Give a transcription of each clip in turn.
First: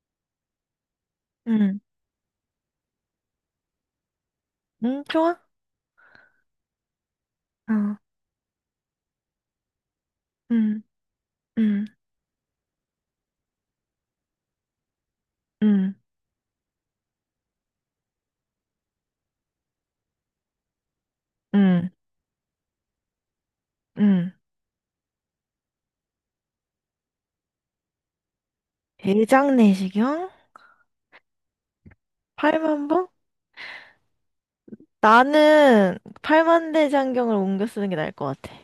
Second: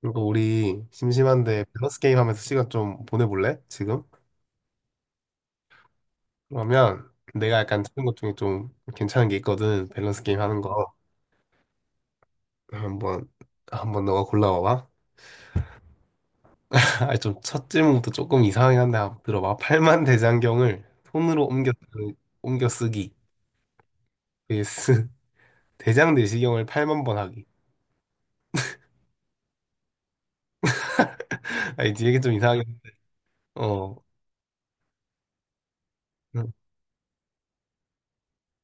그리고 우리 심심한데 응, 밸런스 게임 하면서 시간 좀 보내볼래? 지금? 응, 좋아. 그러면 내가 약간 어, 찾은 것 중에 좀 괜찮은 게 있거든. 밸런스 게임 하는 응, 거. 응, 한번, 한번 너가 골라봐봐. 응, 아, 좀 첫 질문부터 조금 이상하긴 한데 한번 들어봐. 팔만 대장경을 손으로 응, 옮겨 쓰기. 응. vs 대장 내시경을 8만 번 하기. 대장내시경? 아, 이제 이게 좀 이상하긴, 팔만봉? 어. 나는 응. 팔만대장경을 옮겨 쓰는 게 나을 것 같아.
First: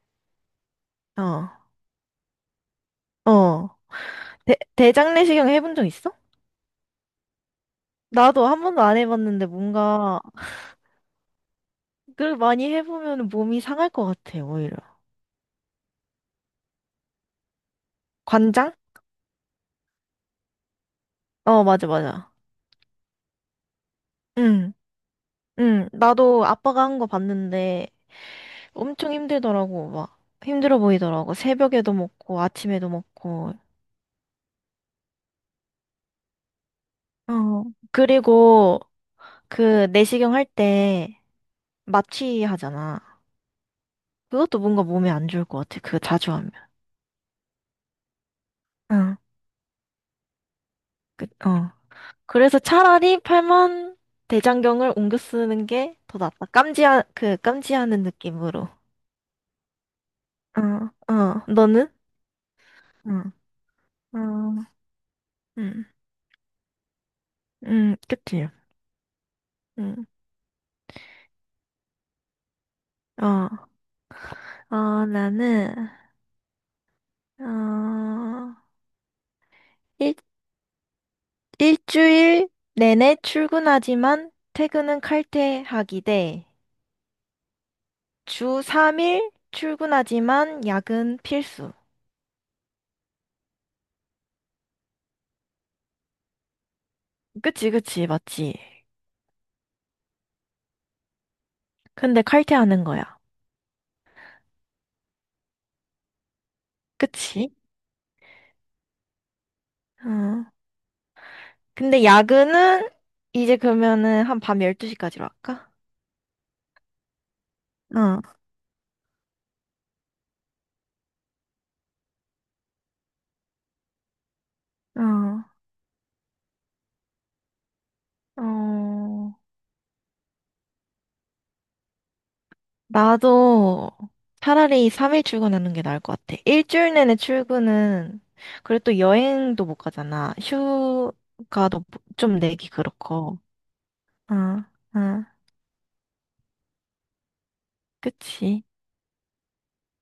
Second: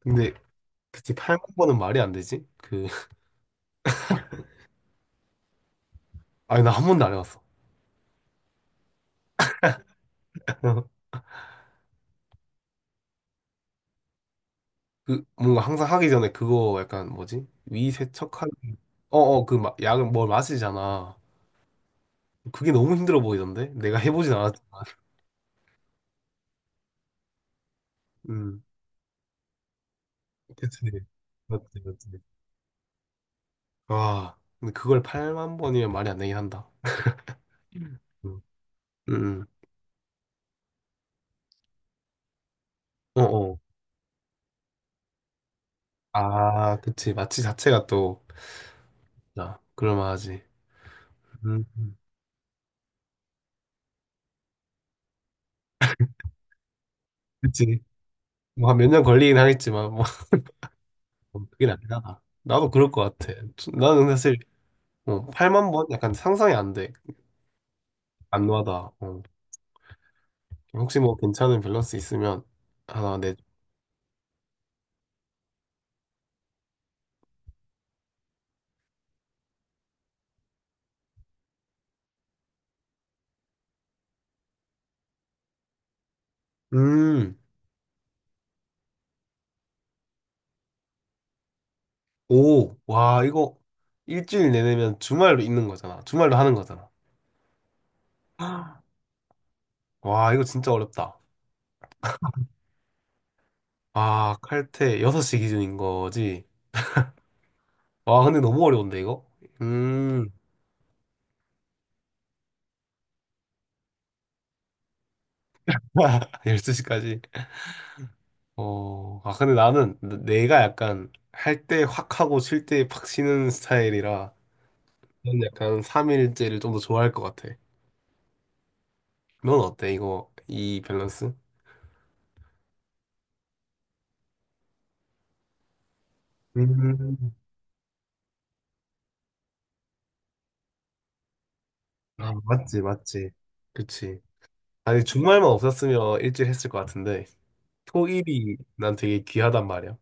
근데, 그치, 팔만 어, 번은 말이 안 되지? 어. 대장내시경 해본 적 있어? 아니, 나 한 번도 안 해봤어. 나도 한 번도 안 해봤는데 뭔가 그걸 많이 해보면 몸이 상할 것 같아, 오히려. 그 뭔가 항상 하기 전에 그거 약간 뭐지? 위 세척하는 관장? 어어, 그 막 약을 뭘 마시잖아. 어, 맞아, 맞아. 그게 너무 힘들어 보이던데? 내가 해보진 않았지만. 응, 응. 나도 아빠가 한 거 봤는데 음. 엄청 힘들더라고, 막. 힘들어 그치. 보이더라고. 맞지, 새벽에도 맞지. 먹고, 아침에도 먹고. 와, 근데 그걸 8만 번이면 말이 안 되긴 한다. 어, 음. 음. 그리고 음. 그 내시경 할 때 마취 하잖아. 어어. 그것도 뭔가 몸에 안 좋을 것 같아. 그거 자주 하면. 아, 그치. 마취 자체가 또, 어, 자, 그럴만하지. 그, 음. 어. 음. 그래서 차라리 팔만 대장경을 옮겨 쓰는 게 더 낫다. 그 그치. 깜지하는 뭐 느낌으로. 한 몇 년 걸리긴 하겠지만, 뭐, 어, 어. 그게 너는? 아니라. 나도 그럴 것 같아. 응. 나는 어, 사실, 8만 음, 번? 약간 상상이 안 돼. 그치. 안와다. 어. 음, 혹시 뭐 괜찮은 밸런스 있으면 하나 내. 어, 어, 나는, 어, 일, 일주일 내내 출근하지만 퇴근은 칼퇴하기 대, 음, 주 3일 출근하지만 야근 필수. 오, 와, 이거 일주일 내내면 주말도 있는 거잖아. 주말도 하는 거잖아. 그치, 그치, 맞지. 아. 와, 이거 진짜 어렵다. 근데 칼퇴하는 거야. 아, 칼퇴 6시 기준인 거지. 그치? 와, 근데 너무 어려운데, 이거? 어. 음, 근데 야근은 이제 그러면은 한 밤 12시까지로 할까? 12시까지. 어, 근데 나는 내가 약간 할 때 확 하고 쉴 때 팍 쉬는 스타일이라 어, 난 약간 3일째를 좀 더 좋아할 것 같아. 어. 넌 어때, 이거, 이 밸런스? 나도 차라리 3일 출근하는 게 나을 것 같아. 일주일 내내 음, 출근은, 그리고 또 여행도 못 가잖아. 휴가도 뭐 좀 내기 맞지, 맞지. 그렇고. 그치. 어, 아니, 어. 주말만 없었으면 일찍 했을 것 같은데, 토일이 그치. 난 되게 귀하단 말이야.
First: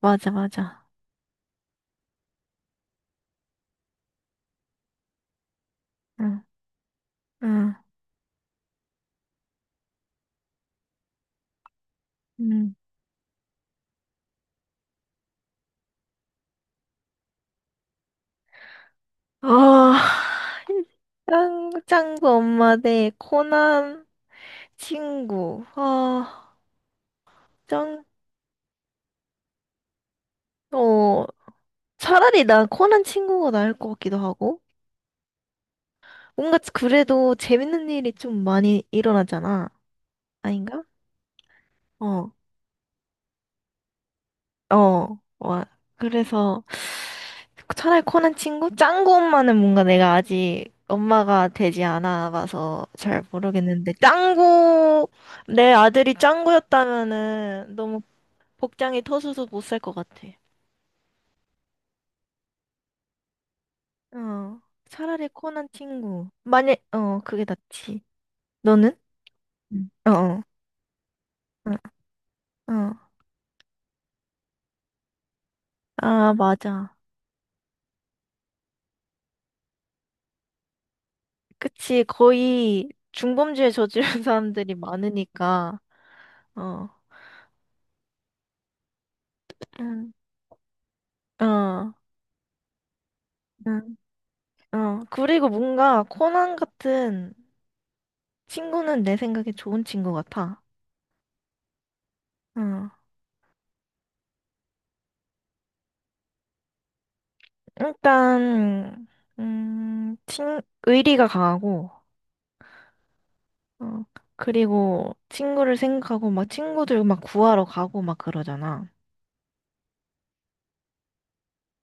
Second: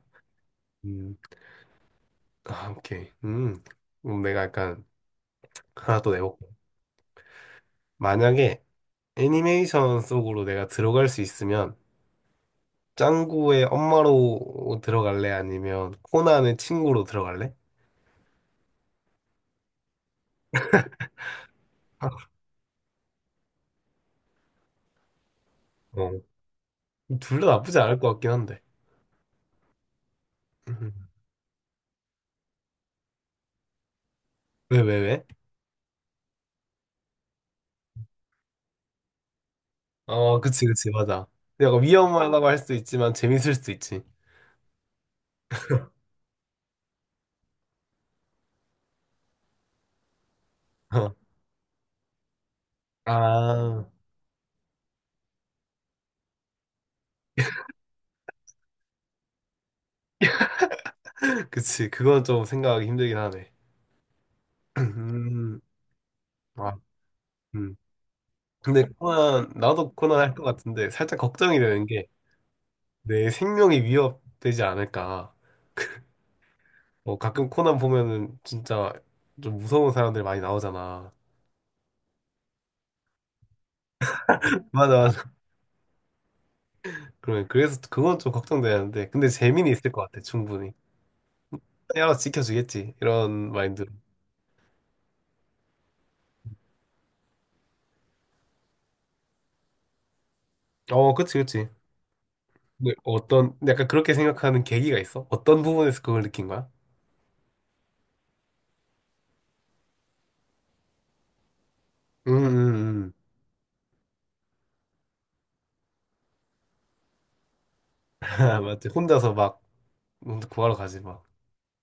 맞아, 맞아. 음, 아, 오케이. 그럼 내가 약간 하나 또 응, 내볼게. 응. 만약에 애니메이션 속으로 내가 들어갈 수 있으면, 음. 짱구의 엄마로 들어갈래? 아니면 코난의 친구로 들어갈래? 아, 아, 짱구 엄마 대 코난 친구. 어, 아, 둘 다 나쁘지 않을 짱, 것 같긴 한데. 음. 어, 차라리 난 코난 친구가 나을 것 같기도 하고. 왜, 왜, 왜? 뭔가 그래도 재밌는 일이 좀 많이 일어나잖아. 어, 그치, 아닌가? 그치, 맞아. 약간 어. 위험하다고 할 수도 있지만, 재밌을 수도 있지. 어, 와. 그래서 차라리 코난 친구? 짱구 엄마는 뭔가 내가 아직 엄마가 되지 않아 봐서 잘 아, 모르겠는데, 짱구, 내 아들이 짱구였다면은 너무 복장이 터져서 못 살 것 같아. 그치. 그건 좀 생각하기 힘들긴 하네. 어, 차라리 음, 코난 친구. 아, 그게 음. 낫지. 근데 너는? 코난, 응 나도 어, 코난 할 어, 것 같은데 살짝 걱정이 되는 게 어. 어. 내 생명이 위협되지 않을까. 아, 맞아. 뭐 가끔 코난 보면은 진짜 좀 무서운 사람들 많이 나오잖아. 그치, 거의 중범죄에 저지른 사람들이 맞아, 맞아. 많으니까, 어, 그러면 그래서 그건 좀 걱정되는데. 근데 재미는 있을 것 응, 같아, 충분히. 어. 야, 알아서 지켜주겠지. 이런 마인드로. 응. 어, 그리고 뭔가 코난 같은 친구는 내 생각에 좋은 친구 같아. 어, 그치, 그치. 어, 근데 어떤, 약간 그렇게 생각하는 계기가 있어? 어떤 부분에서 그걸 느낀 거야? 일단, 음, 친, 의리가 강하고, 음, 음, 음. 어, 그리고 친구를 생각하고 막 친구들 막 구하러 가고 막 맞지. 그러잖아. 혼자서 막 구하러 가지 막.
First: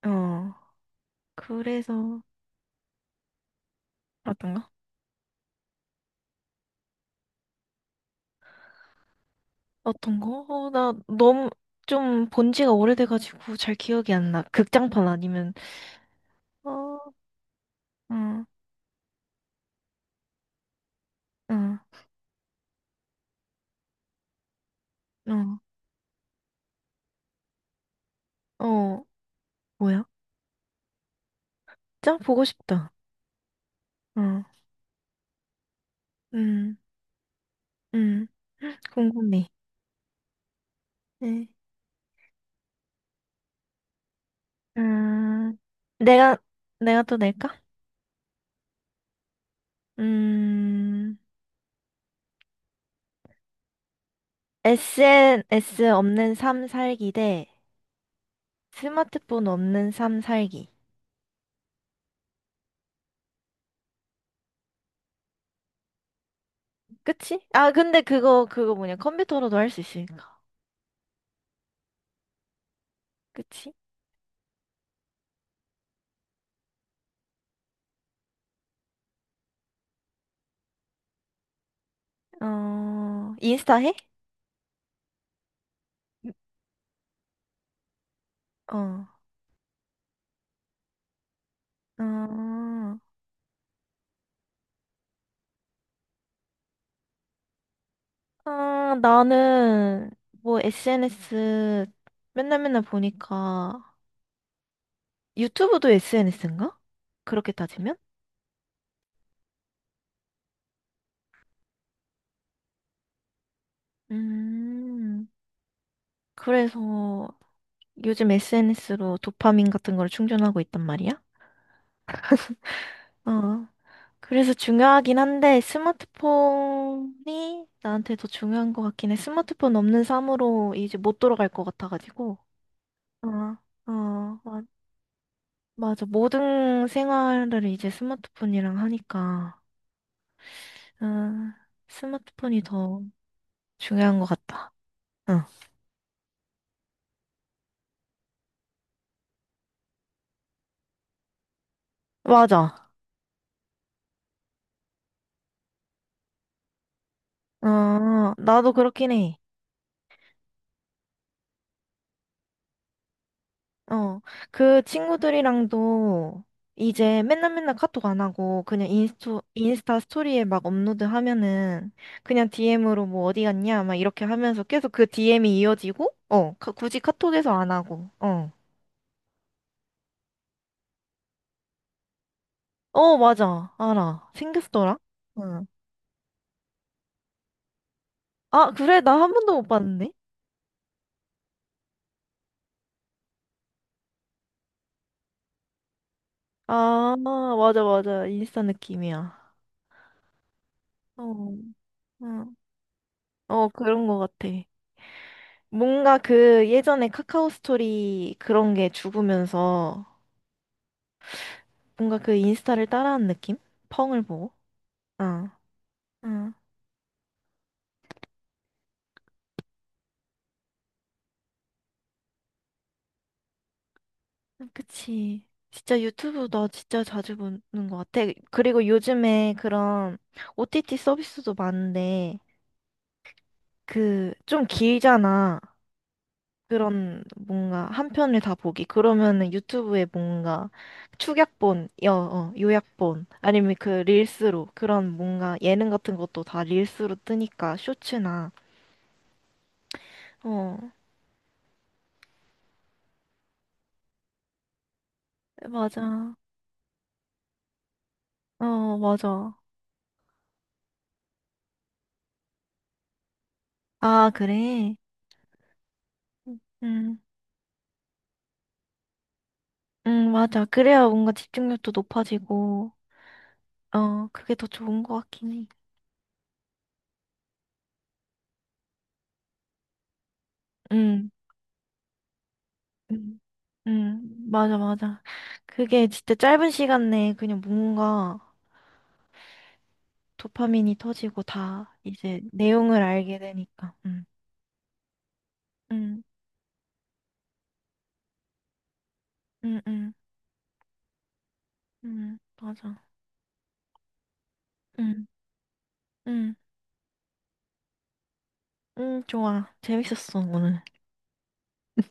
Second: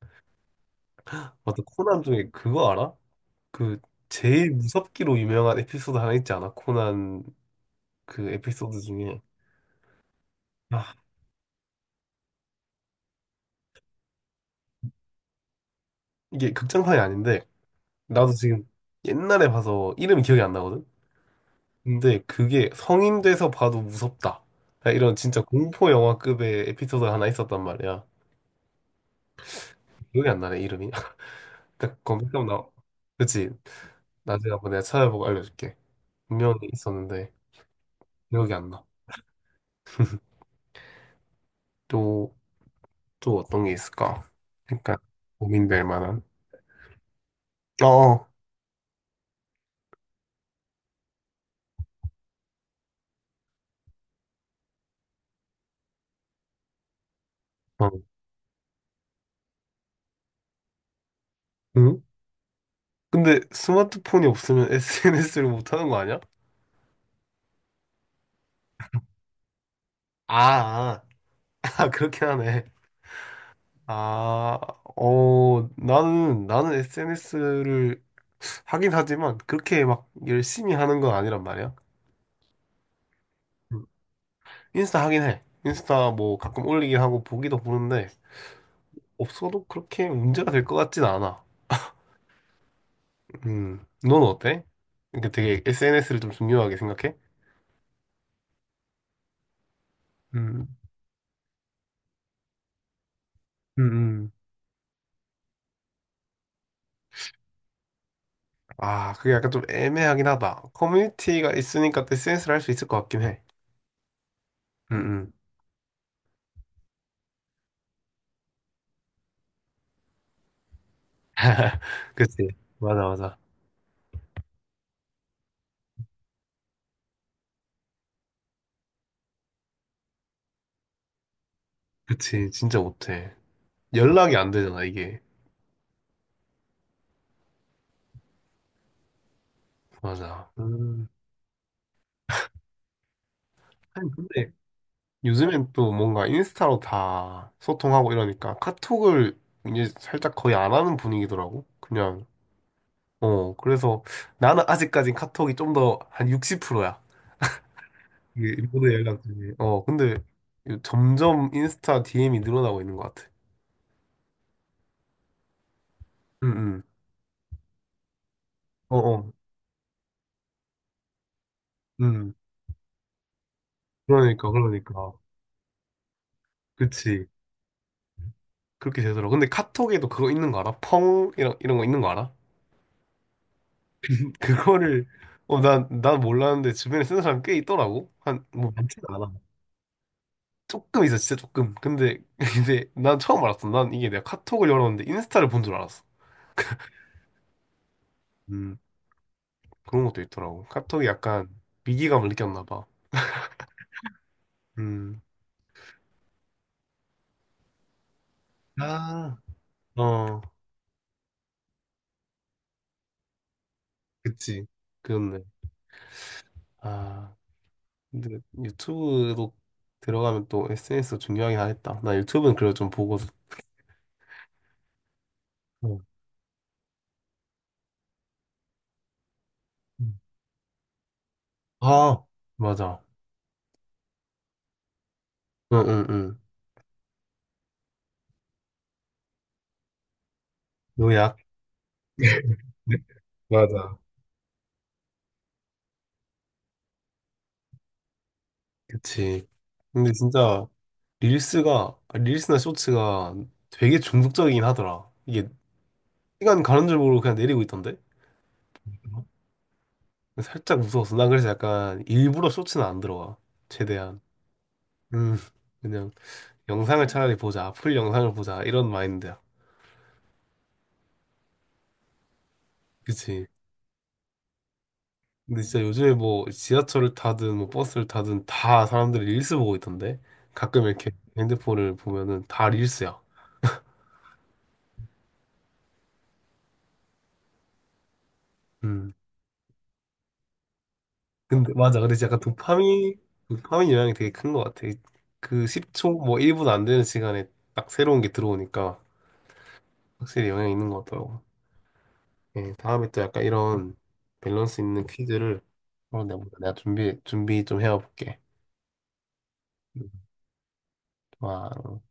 어, 맞다. 코난 그래서, 중에 그거 알아? 그 제일 어떤가? 무섭기로 유명한 에피소드 하나 있지 않아? 코난 그 에피소드 중에 어떤 거? 어, 아, 나 너무 좀 본 지가 오래돼가지고 잘 기억이 안 나. 극장판 아니면, 이게 극장판이 어, 아닌데 나도 어, 지금 옛날에 봐서 이름이 기억이 안 나거든. 어, 근데 그게 성인 돼서 봐도 무섭다. 야, 이런 진짜 어, 공포 영화급의 에피소드가 하나 있었단 말이야. 어, 뭐야? 기억이 안 나네 이름이. 딱 짱 보고 검색하면 나. 싶다. 그치? 어, 나중에 한번 내가 찾아보고 알려줄게. 분명히 음. 있었는데 음, 기억이 안 나. 궁금해. 네. 또 또 어떤 게 있을까? 그러니까 음, 고민될 만한. 내가, 내가 또 낼까? 어, 어. 음, SNS 없는 삶 살기 대 어. 스마트폰 없는 삶 살기. 응? 근데 스마트폰이 없으면 SNS를 못 하는 거 아니야? 그치? 아, 근데 그거 뭐냐. 컴퓨터로도 할 수 있으니까. 아, 아, 그렇긴 하네. 그치? 아, 나는 SNS를 하긴 하지만 그렇게 막 열심히 하는 건 아니란 말이야. 어, 인스타 음. 해? 인스타 하긴 해. 인스타 뭐 가끔 올리긴 하고 보기도 보는데 어, 없어도 그렇게 문제가 될 것 같진 않아. 어, 넌 어때? 그러니까 되게 SNS를 좀 중요하게 생각해? 아, 나는 뭐 음. SNS 맨날 맨날 보니까 음, 음. 유튜브도 SNS인가? 그렇게 따지면? 아, 그게 약간 좀 애매하긴 하다. 커뮤니티가 있으니까 또 SNS를 할 수 있을 것 같긴 해. 응응 음, 그래서 요즘 SNS로 도파민 같은 걸 충전하고 있단 말이야? 그치. 맞아, 맞아. 어. 그래서 중요하긴 한데 스마트폰이 나한테 더 중요한 것 같긴 해. 스마트폰 없는 삶으로 이제 못 돌아갈 것 같아가지고. 그치. 진짜 어, 못해. 연락이 어. 안 되잖아, 이게. 맞아. 모든 생활을 이제 스마트폰이랑 하니까. 맞아. 어, 음. 스마트폰이 더 아니, 중요한 것 근데 같다. 응. 요즘엔 또 뭔가 인스타로 다 소통하고 이러니까 카톡을 이제 살짝 거의 안 하는 분위기더라고. 그냥. 맞아. 그래서 나는 아직까진 카톡이 좀 더 한 60%야. 어, 이게 나도 인터넷 그렇긴 해. 연락들이. 근데 이거 점점 인스타 DM이 늘어나고 있는 것 같아. 어, 그 친구들이랑도 응, 응. 이제 맨날 맨날 카톡 안 하고 그냥 어, 어. 인스타 스토리에 막 업로드 하면은 응. 그냥 DM으로 뭐 어디 갔냐 막 이렇게 그러니까, 하면서 계속 그 그러니까. DM이 이어지고 어, 굳이 그치. 카톡에서 안 하고 어. 그렇게 되더라. 근데 카톡에도 그거 있는 거 알아? 펑? 이런, 이런 거 있는 거 알아? 어, 맞아. 알아. 생겼더라. 그거를, 응. 난 몰랐는데 주변에 쓰는 사람 꽤 있더라고. 한, 아, 뭐, 그래? 많지는 나 않아. 한 번도 못 봤는데? 조금 있어, 진짜 조금. 근데 이제 난 처음 알았어. 난 이게 내가 카톡을 열었는데 인스타를 본 줄 알았어. 아, 맞아, 맞아. 인스타 음, 느낌이야. 그런 것도 있더라고. 카톡이 약간 어, 위기감을 응. 느꼈나 봐. 어, 그런 거 같아. 음. 뭔가 그 예전에 카카오 스토리 그런 게 아. 죽으면서 어. 뭔가 그 인스타를 따라하는 느낌? 펑을 보고. 그치. 그렇네. 어, 어, 아, 근데 유튜브로 들어가면 또 SNS 중요하긴 하겠다. 나 유튜브는 그래도 좀 보고. 그치. 응. 진짜 유튜브 나 진짜 자주 보는 것 같아. 그리고 요즘에 응. 그런 OTT 서비스도 아, 많은데, 맞아. 그, 좀 길잖아. 응, 응, 응. 그런 뭔가 한 편을 다 보기. 그러면은 유튜브에 뭔가 요약. 네? 요약본, 아니면 그 맞아. 릴스로, 그런 뭔가 예능 같은 것도 다 릴스로 뜨니까, 쇼츠나. 그치. 근데 진짜 어, 릴스나 쇼츠가 되게 중독적이긴 하더라. 이게 맞아. 시간 가는 줄 모르고 그냥 내리고 있던데? 어, 어? 맞아. 살짝 무서웠어. 난 그래서 약간 일부러 쇼츠는 안 들어가. 최대한. 아, 그래? 음, 그냥. 영상을 음, 차라리 보자. 풀 영상을 보자. 이런 마인드야. 맞아. 그래야 뭔가 집중력도 높아지고, 그치? 어, 그게 더 좋은 것 같긴 근데 해. 진짜 요즘에 뭐 지하철을 타든 뭐 버스를 타든 다 사람들이 릴스 보고 있던데? 가끔 이렇게 음, 핸드폰을 보면은 다 릴스야. 음, 맞아, 맞아. 그게 진짜 짧은 시간 내에 그냥 뭔가 음. 도파민이 터지고 근데 다 맞아. 근데 진짜 약간 이제 내용을 도파민, 알게 도파민 되니까. 영향이 되게 큰 것 같아. 그 10초, 음, 뭐 1분 안 되는 시간에 딱 새로운 게 들어오니까 음, 음, 확실히 영향이 있는 것 같더라고. 예, 맞아. 다음에 또 약간 이런 밸런스 있는 음, 퀴즈를 한번 내가 음, 내가 준비 좀 해와볼게. 좋아. 재밌었어, 오늘. 와.